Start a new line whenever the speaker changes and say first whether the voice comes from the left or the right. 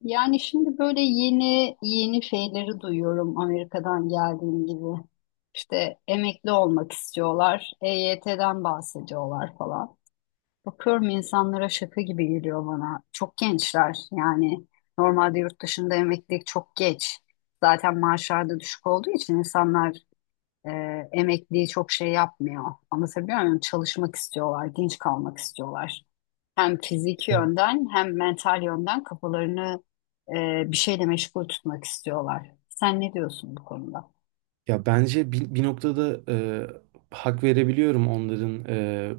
left: Yani şimdi böyle yeni yeni şeyleri duyuyorum Amerika'dan geldiğim gibi. İşte emekli olmak istiyorlar, EYT'den bahsediyorlar falan. Bakıyorum insanlara şaka gibi geliyor bana. Çok gençler yani normalde yurt dışında emeklilik çok geç. Zaten maaşlar da düşük olduğu için insanlar e, emekliyi çok şey yapmıyor. Anlatabiliyor muyum? Çalışmak istiyorlar, genç kalmak istiyorlar hem fiziki yönden hem mental yönden kafalarını bir şeyle meşgul tutmak istiyorlar. Sen ne diyorsun bu konuda?
right: Ya bence bir noktada hak verebiliyorum onların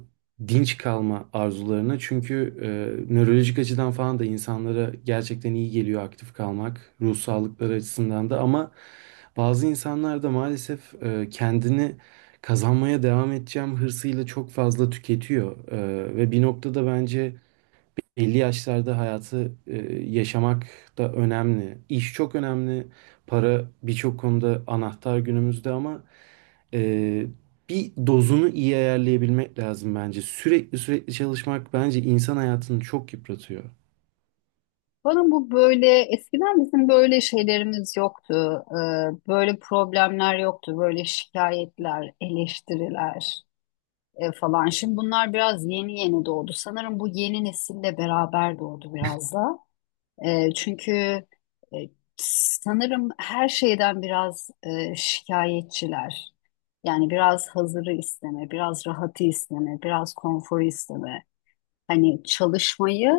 right: dinç kalma arzularına. Çünkü nörolojik açıdan falan da insanlara gerçekten iyi geliyor aktif kalmak, ruh sağlıkları açısından da. Ama bazı insanlar da maalesef kendini kazanmaya devam edeceğim hırsıyla çok fazla tüketiyor. Ve bir noktada bence 50 yaşlarda hayatı yaşamak da önemli. İş çok önemli. Para birçok konuda anahtar günümüzde ama e, bir dozunu iyi ayarlayabilmek lazım bence. Sürekli sürekli çalışmak bence insan hayatını çok yıpratıyor.
left: Bana bu böyle eskiden bizim böyle şeylerimiz yoktu. Böyle problemler yoktu. Böyle şikayetler, eleştiriler falan. Şimdi bunlar biraz yeni yeni doğdu. Sanırım bu yeni nesille beraber doğdu biraz da. Çünkü e, sanırım her şeyden biraz şikayetçiler. Yani biraz hazırı isteme, biraz rahatı isteme, biraz konforu isteme. Hani çalışmayı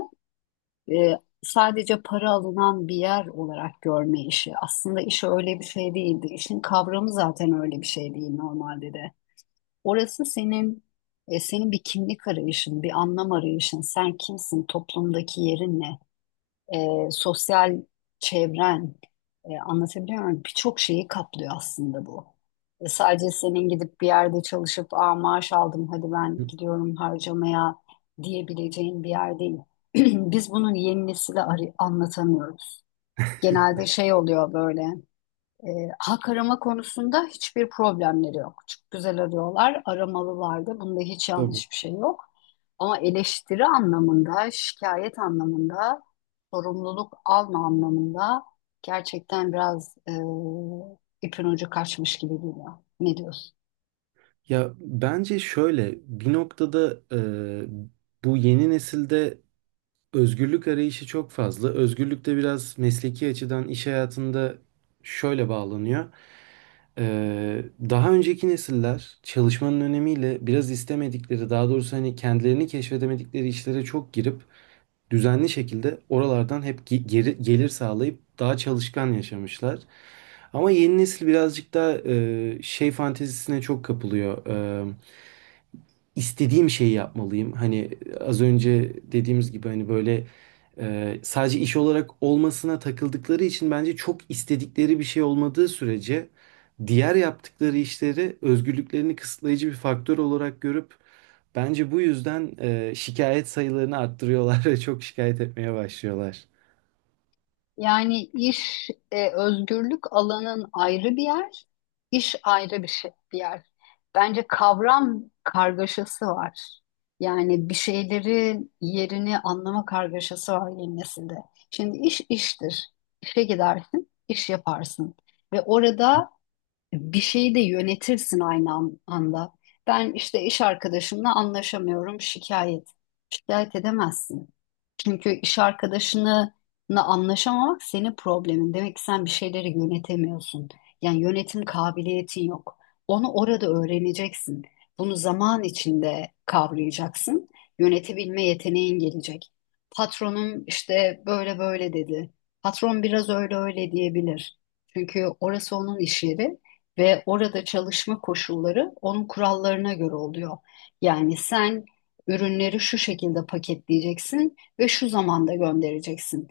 left: e, sadece para alınan bir yer olarak görme işi. Aslında iş öyle bir şey değildi. İşin kavramı zaten öyle bir şey değil normalde de. Orası senin bir kimlik arayışın, bir anlam arayışın. Sen kimsin, toplumdaki yerin ne? Sosyal çevren, anlatabiliyor muyum? Birçok şeyi kaplıyor aslında bu. Sadece senin gidip bir yerde çalışıp Aa, maaş aldım hadi ben gidiyorum harcamaya diyebileceğin bir yer değil. Biz bunun yeni nesile anlatamıyoruz. Genelde şey oluyor böyle e, hak arama konusunda hiçbir problemleri yok. Çok güzel arıyorlar, aramalılar da bunda hiç
right: Tabii.
left: yanlış bir şey yok. Ama eleştiri anlamında, şikayet anlamında, sorumluluk alma anlamında gerçekten biraz ipin ucu kaçmış gibi geliyor. Ne diyorsun?
right: Ya bence şöyle bir noktada bu yeni nesilde özgürlük arayışı çok fazla. Özgürlük de biraz mesleki açıdan iş hayatında şöyle bağlanıyor. Ee, Daha önceki nesiller çalışmanın önemiyle biraz istemedikleri, daha doğrusu hani kendilerini keşfedemedikleri işlere çok girip düzenli şekilde oralardan hep geri, gelir sağlayıp daha çalışkan yaşamışlar. Ama yeni nesil birazcık daha şey fantezisine çok kapılıyor. Ee, istediğim şeyi yapmalıyım. Hani az önce dediğimiz gibi hani böyle sadece iş olarak olmasına takıldıkları için bence çok istedikleri bir şey olmadığı sürece diğer yaptıkları işleri özgürlüklerini kısıtlayıcı bir faktör olarak görüp bence bu yüzden şikayet sayılarını arttırıyorlar ve çok şikayet etmeye başlıyorlar.
left: Yani iş özgürlük alanın ayrı bir yer, iş ayrı bir şey, bir yer. Bence kavram kargaşası var. Yani bir şeylerin yerini anlama kargaşası var yeni nesilde. Şimdi iş iştir. İşe gidersin, iş yaparsın. Ve orada bir şeyi de yönetirsin aynı anda. Ben işte iş arkadaşımla anlaşamıyorum, şikayet. Şikayet edemezsin. Çünkü iş arkadaşınla anlaşamamak senin problemin. Demek ki sen bir şeyleri yönetemiyorsun. Yani yönetim kabiliyetin yok. Onu orada öğreneceksin. Bunu zaman içinde kavrayacaksın. Yönetebilme yeteneğin gelecek. Patronum işte böyle böyle dedi. Patron biraz öyle öyle diyebilir. Çünkü orası onun iş yeri ve orada çalışma koşulları onun kurallarına göre oluyor. Yani sen ürünleri şu şekilde paketleyeceksin ve şu zamanda göndereceksin.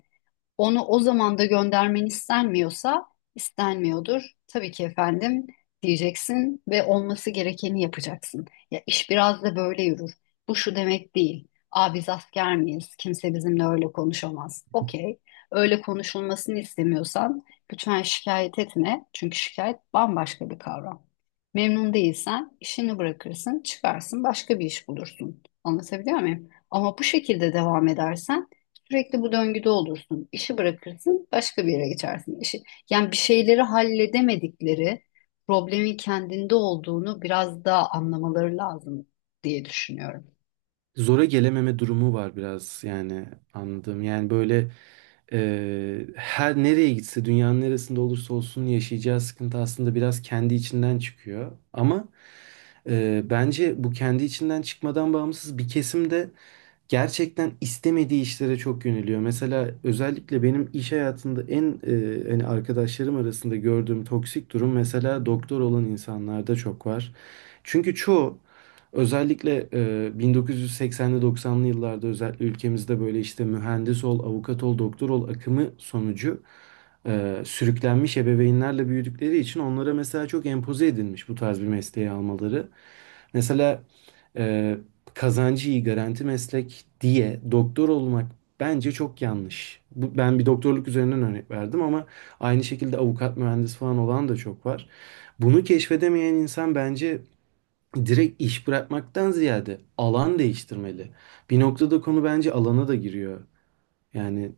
left: Onu o zamanda göndermen istenmiyorsa istenmiyordur. Tabii ki efendim diyeceksin ve olması gerekeni yapacaksın. Ya iş biraz da böyle yürür. Bu şu demek değil. Aa biz asker miyiz? Kimse bizimle öyle konuşamaz. Okey. Öyle konuşulmasını istemiyorsan lütfen şikayet etme. Çünkü şikayet bambaşka bir kavram. Memnun değilsen işini bırakırsın, çıkarsın, başka bir iş bulursun. Anlatabiliyor muyum? Ama bu şekilde devam edersen sürekli bu döngüde olursun. İşi bırakırsın, başka bir yere geçersin. İşi, yani bir şeyleri halledemedikleri problemin kendinde olduğunu biraz daha anlamaları lazım diye düşünüyorum.
right: Zora gelememe durumu var biraz yani anladığım. Yani böyle her nereye gitse dünyanın neresinde olursa olsun yaşayacağı sıkıntı aslında biraz kendi içinden çıkıyor. Ama bence bu kendi içinden çıkmadan bağımsız bir kesim de gerçekten istemediği işlere çok yöneliyor. Mesela özellikle benim iş hayatında en hani arkadaşlarım arasında gördüğüm toksik durum mesela doktor olan insanlarda çok var. Çünkü çoğu özellikle 1980'li 90'lı yıllarda özellikle ülkemizde böyle işte mühendis ol, avukat ol, doktor ol akımı sonucu sürüklenmiş ebeveynlerle büyüdükleri için onlara mesela çok empoze edilmiş bu tarz bir mesleği almaları. Mesela e, kazancı iyi garanti meslek diye doktor olmak bence çok yanlış. Bu, ben bir doktorluk üzerinden örnek verdim ama aynı şekilde avukat, mühendis falan olan da çok var. Bunu keşfedemeyen insan bence direkt iş bırakmaktan ziyade alan değiştirmeli. Bir noktada konu bence alana da giriyor. Yani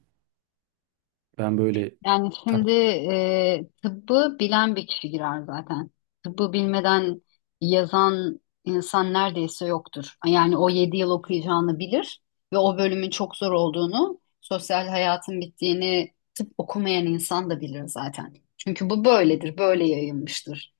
right: ben böyle
left: Yani
right: ta-
left: şimdi tıbbı bilen bir kişi girer zaten. Tıbbı bilmeden yazan insan neredeyse yoktur. Yani o 7 yıl okuyacağını bilir ve o bölümün çok zor olduğunu, sosyal hayatın bittiğini tıp okumayan insan da bilir zaten. Çünkü bu böyledir, böyle yayılmıştır.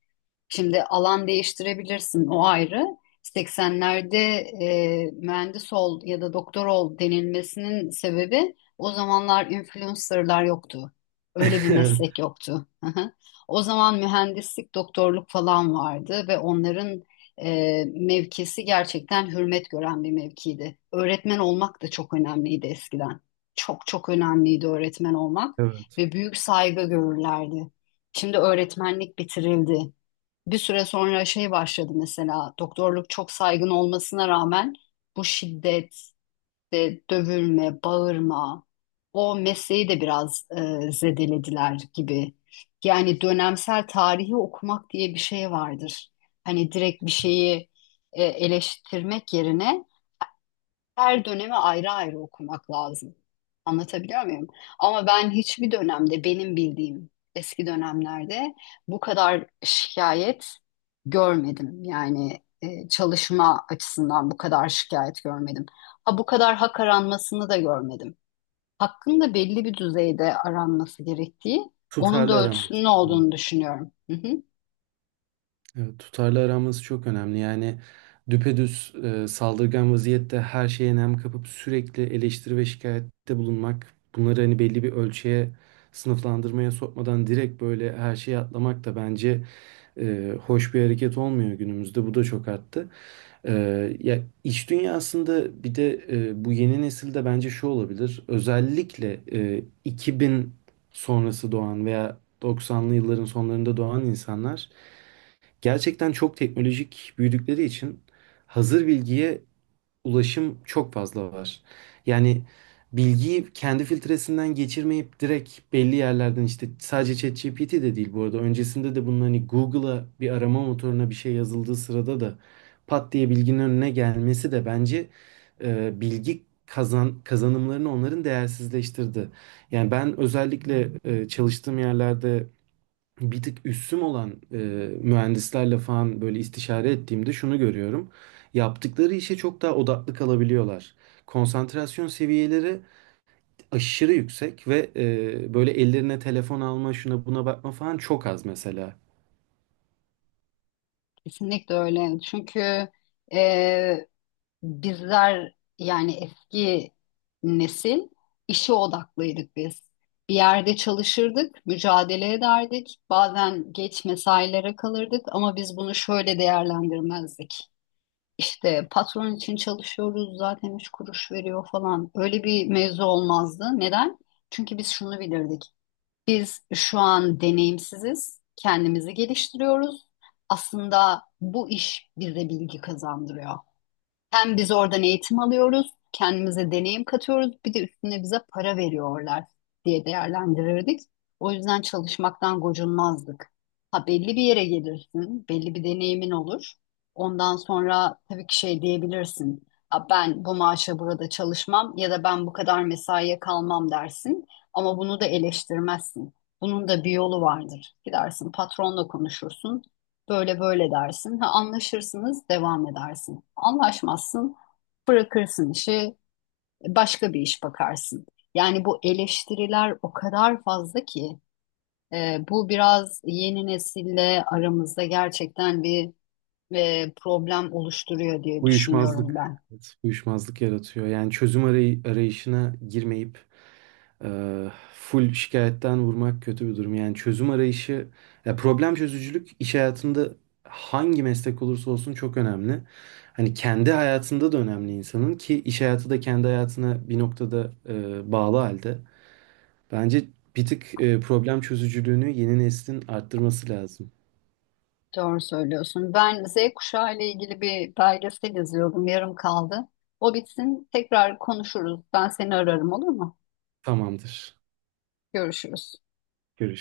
left: Şimdi alan değiştirebilirsin o ayrı. 80'lerde mühendis ol ya da doktor ol denilmesinin sebebi o zamanlar influencerlar yoktu. Öyle bir meslek yoktu. Hı hı. O zaman mühendislik, doktorluk falan vardı ve onların mevkisi gerçekten hürmet gören bir mevkiydi. Öğretmen olmak da çok önemliydi eskiden. Çok çok önemliydi öğretmen olmak
right: Evet.
left: ve büyük saygı görürlerdi. Şimdi öğretmenlik bitirildi, bir süre sonra şey başladı, mesela doktorluk çok saygın olmasına rağmen bu şiddet, işte dövülme, bağırma o mesleği de biraz zedelediler gibi. Yani dönemsel tarihi okumak diye bir şey vardır. Hani direkt bir şeyi eleştirmek yerine her dönemi ayrı ayrı okumak lazım. Anlatabiliyor muyum? Ama ben hiçbir dönemde, benim bildiğim eski dönemlerde, bu kadar şikayet görmedim. Yani çalışma açısından bu kadar şikayet görmedim. Ha, bu kadar hak aranmasını da görmedim. Hakkın da belli bir düzeyde aranması gerektiği, onun
right: Tutarlı
left: da ölçüsünün
right: aramız.
left: olduğunu düşünüyorum. Hı hı.
right: Evet, tutarlı aramız çok önemli. Yani düpedüz saldırgan vaziyette her şeye nem kapıp sürekli eleştiri ve şikayette bulunmak, bunları hani belli bir ölçüye sınıflandırmaya sokmadan direkt böyle her şeye atlamak da bence hoş bir hareket olmuyor günümüzde. Bu da çok arttı. E, Ya iş dünyasında bir de bu yeni nesilde bence şu olabilir. Özellikle 2000 sonrası doğan veya 90'lı yılların sonlarında doğan insanlar gerçekten çok teknolojik büyüdükleri için hazır bilgiye ulaşım çok fazla var. Yani bilgiyi kendi filtresinden geçirmeyip direkt belli yerlerden işte sadece ChatGPT de değil bu arada öncesinde de bunun hani Google'a bir arama motoruna bir şey yazıldığı sırada da pat diye bilginin önüne gelmesi de bence bilgi kazanımlarını onların değersizleştirdi. Yani ben özellikle çalıştığım yerlerde bir tık üssüm olan mühendislerle falan böyle istişare ettiğimde şunu görüyorum. Yaptıkları işe çok daha odaklı kalabiliyorlar. Konsantrasyon seviyeleri aşırı yüksek ve böyle ellerine telefon alma, şuna buna bakma falan çok az mesela.
left: Kesinlikle öyle. Çünkü e, bizler yani eski nesil işe odaklıydık biz. Bir yerde çalışırdık, mücadele ederdik. Bazen geç mesailere kalırdık ama biz bunu şöyle değerlendirmezdik. İşte patron için çalışıyoruz zaten, üç kuruş veriyor falan. Öyle bir mevzu olmazdı. Neden? Çünkü biz şunu bilirdik. Biz şu an deneyimsiziz, kendimizi geliştiriyoruz. Aslında bu iş bize bilgi kazandırıyor. Hem biz oradan eğitim alıyoruz, kendimize deneyim katıyoruz, bir de üstüne bize para veriyorlar diye değerlendirirdik. O yüzden çalışmaktan gocunmazdık. Ha, belli bir yere gelirsin, belli bir deneyimin olur. Ondan sonra tabii ki şey diyebilirsin. Ha, ben bu maaşa burada çalışmam ya da ben bu kadar mesaiye kalmam dersin. Ama bunu da eleştirmezsin. Bunun da bir yolu vardır. Gidersin patronla konuşursun. Böyle böyle dersin. Ha, anlaşırsınız, devam edersin. Anlaşmazsın, bırakırsın işi, başka bir iş bakarsın. Yani bu eleştiriler o kadar fazla ki bu biraz yeni nesille aramızda gerçekten bir problem oluşturuyor diye düşünüyorum
right: Uyuşmazlık,
left: ben.
right: evet, uyuşmazlık yaratıyor. Yani çözüm arayışına girmeyip full şikayetten vurmak kötü bir durum. Yani çözüm arayışı, ya problem çözücülük iş hayatında hangi meslek olursa olsun çok önemli. Hani kendi hayatında da önemli insanın ki iş hayatı da kendi hayatına bir noktada bağlı halde. Bence bir tık problem çözücülüğünü yeni neslin arttırması lazım.
left: Doğru söylüyorsun. Ben Z kuşağı ile ilgili bir belgesel izliyordum, yarım kaldı. O bitsin, tekrar konuşuruz. Ben seni ararım, olur mu?
right: Tamamdır.
left: Görüşürüz.
right: Görüşürüz.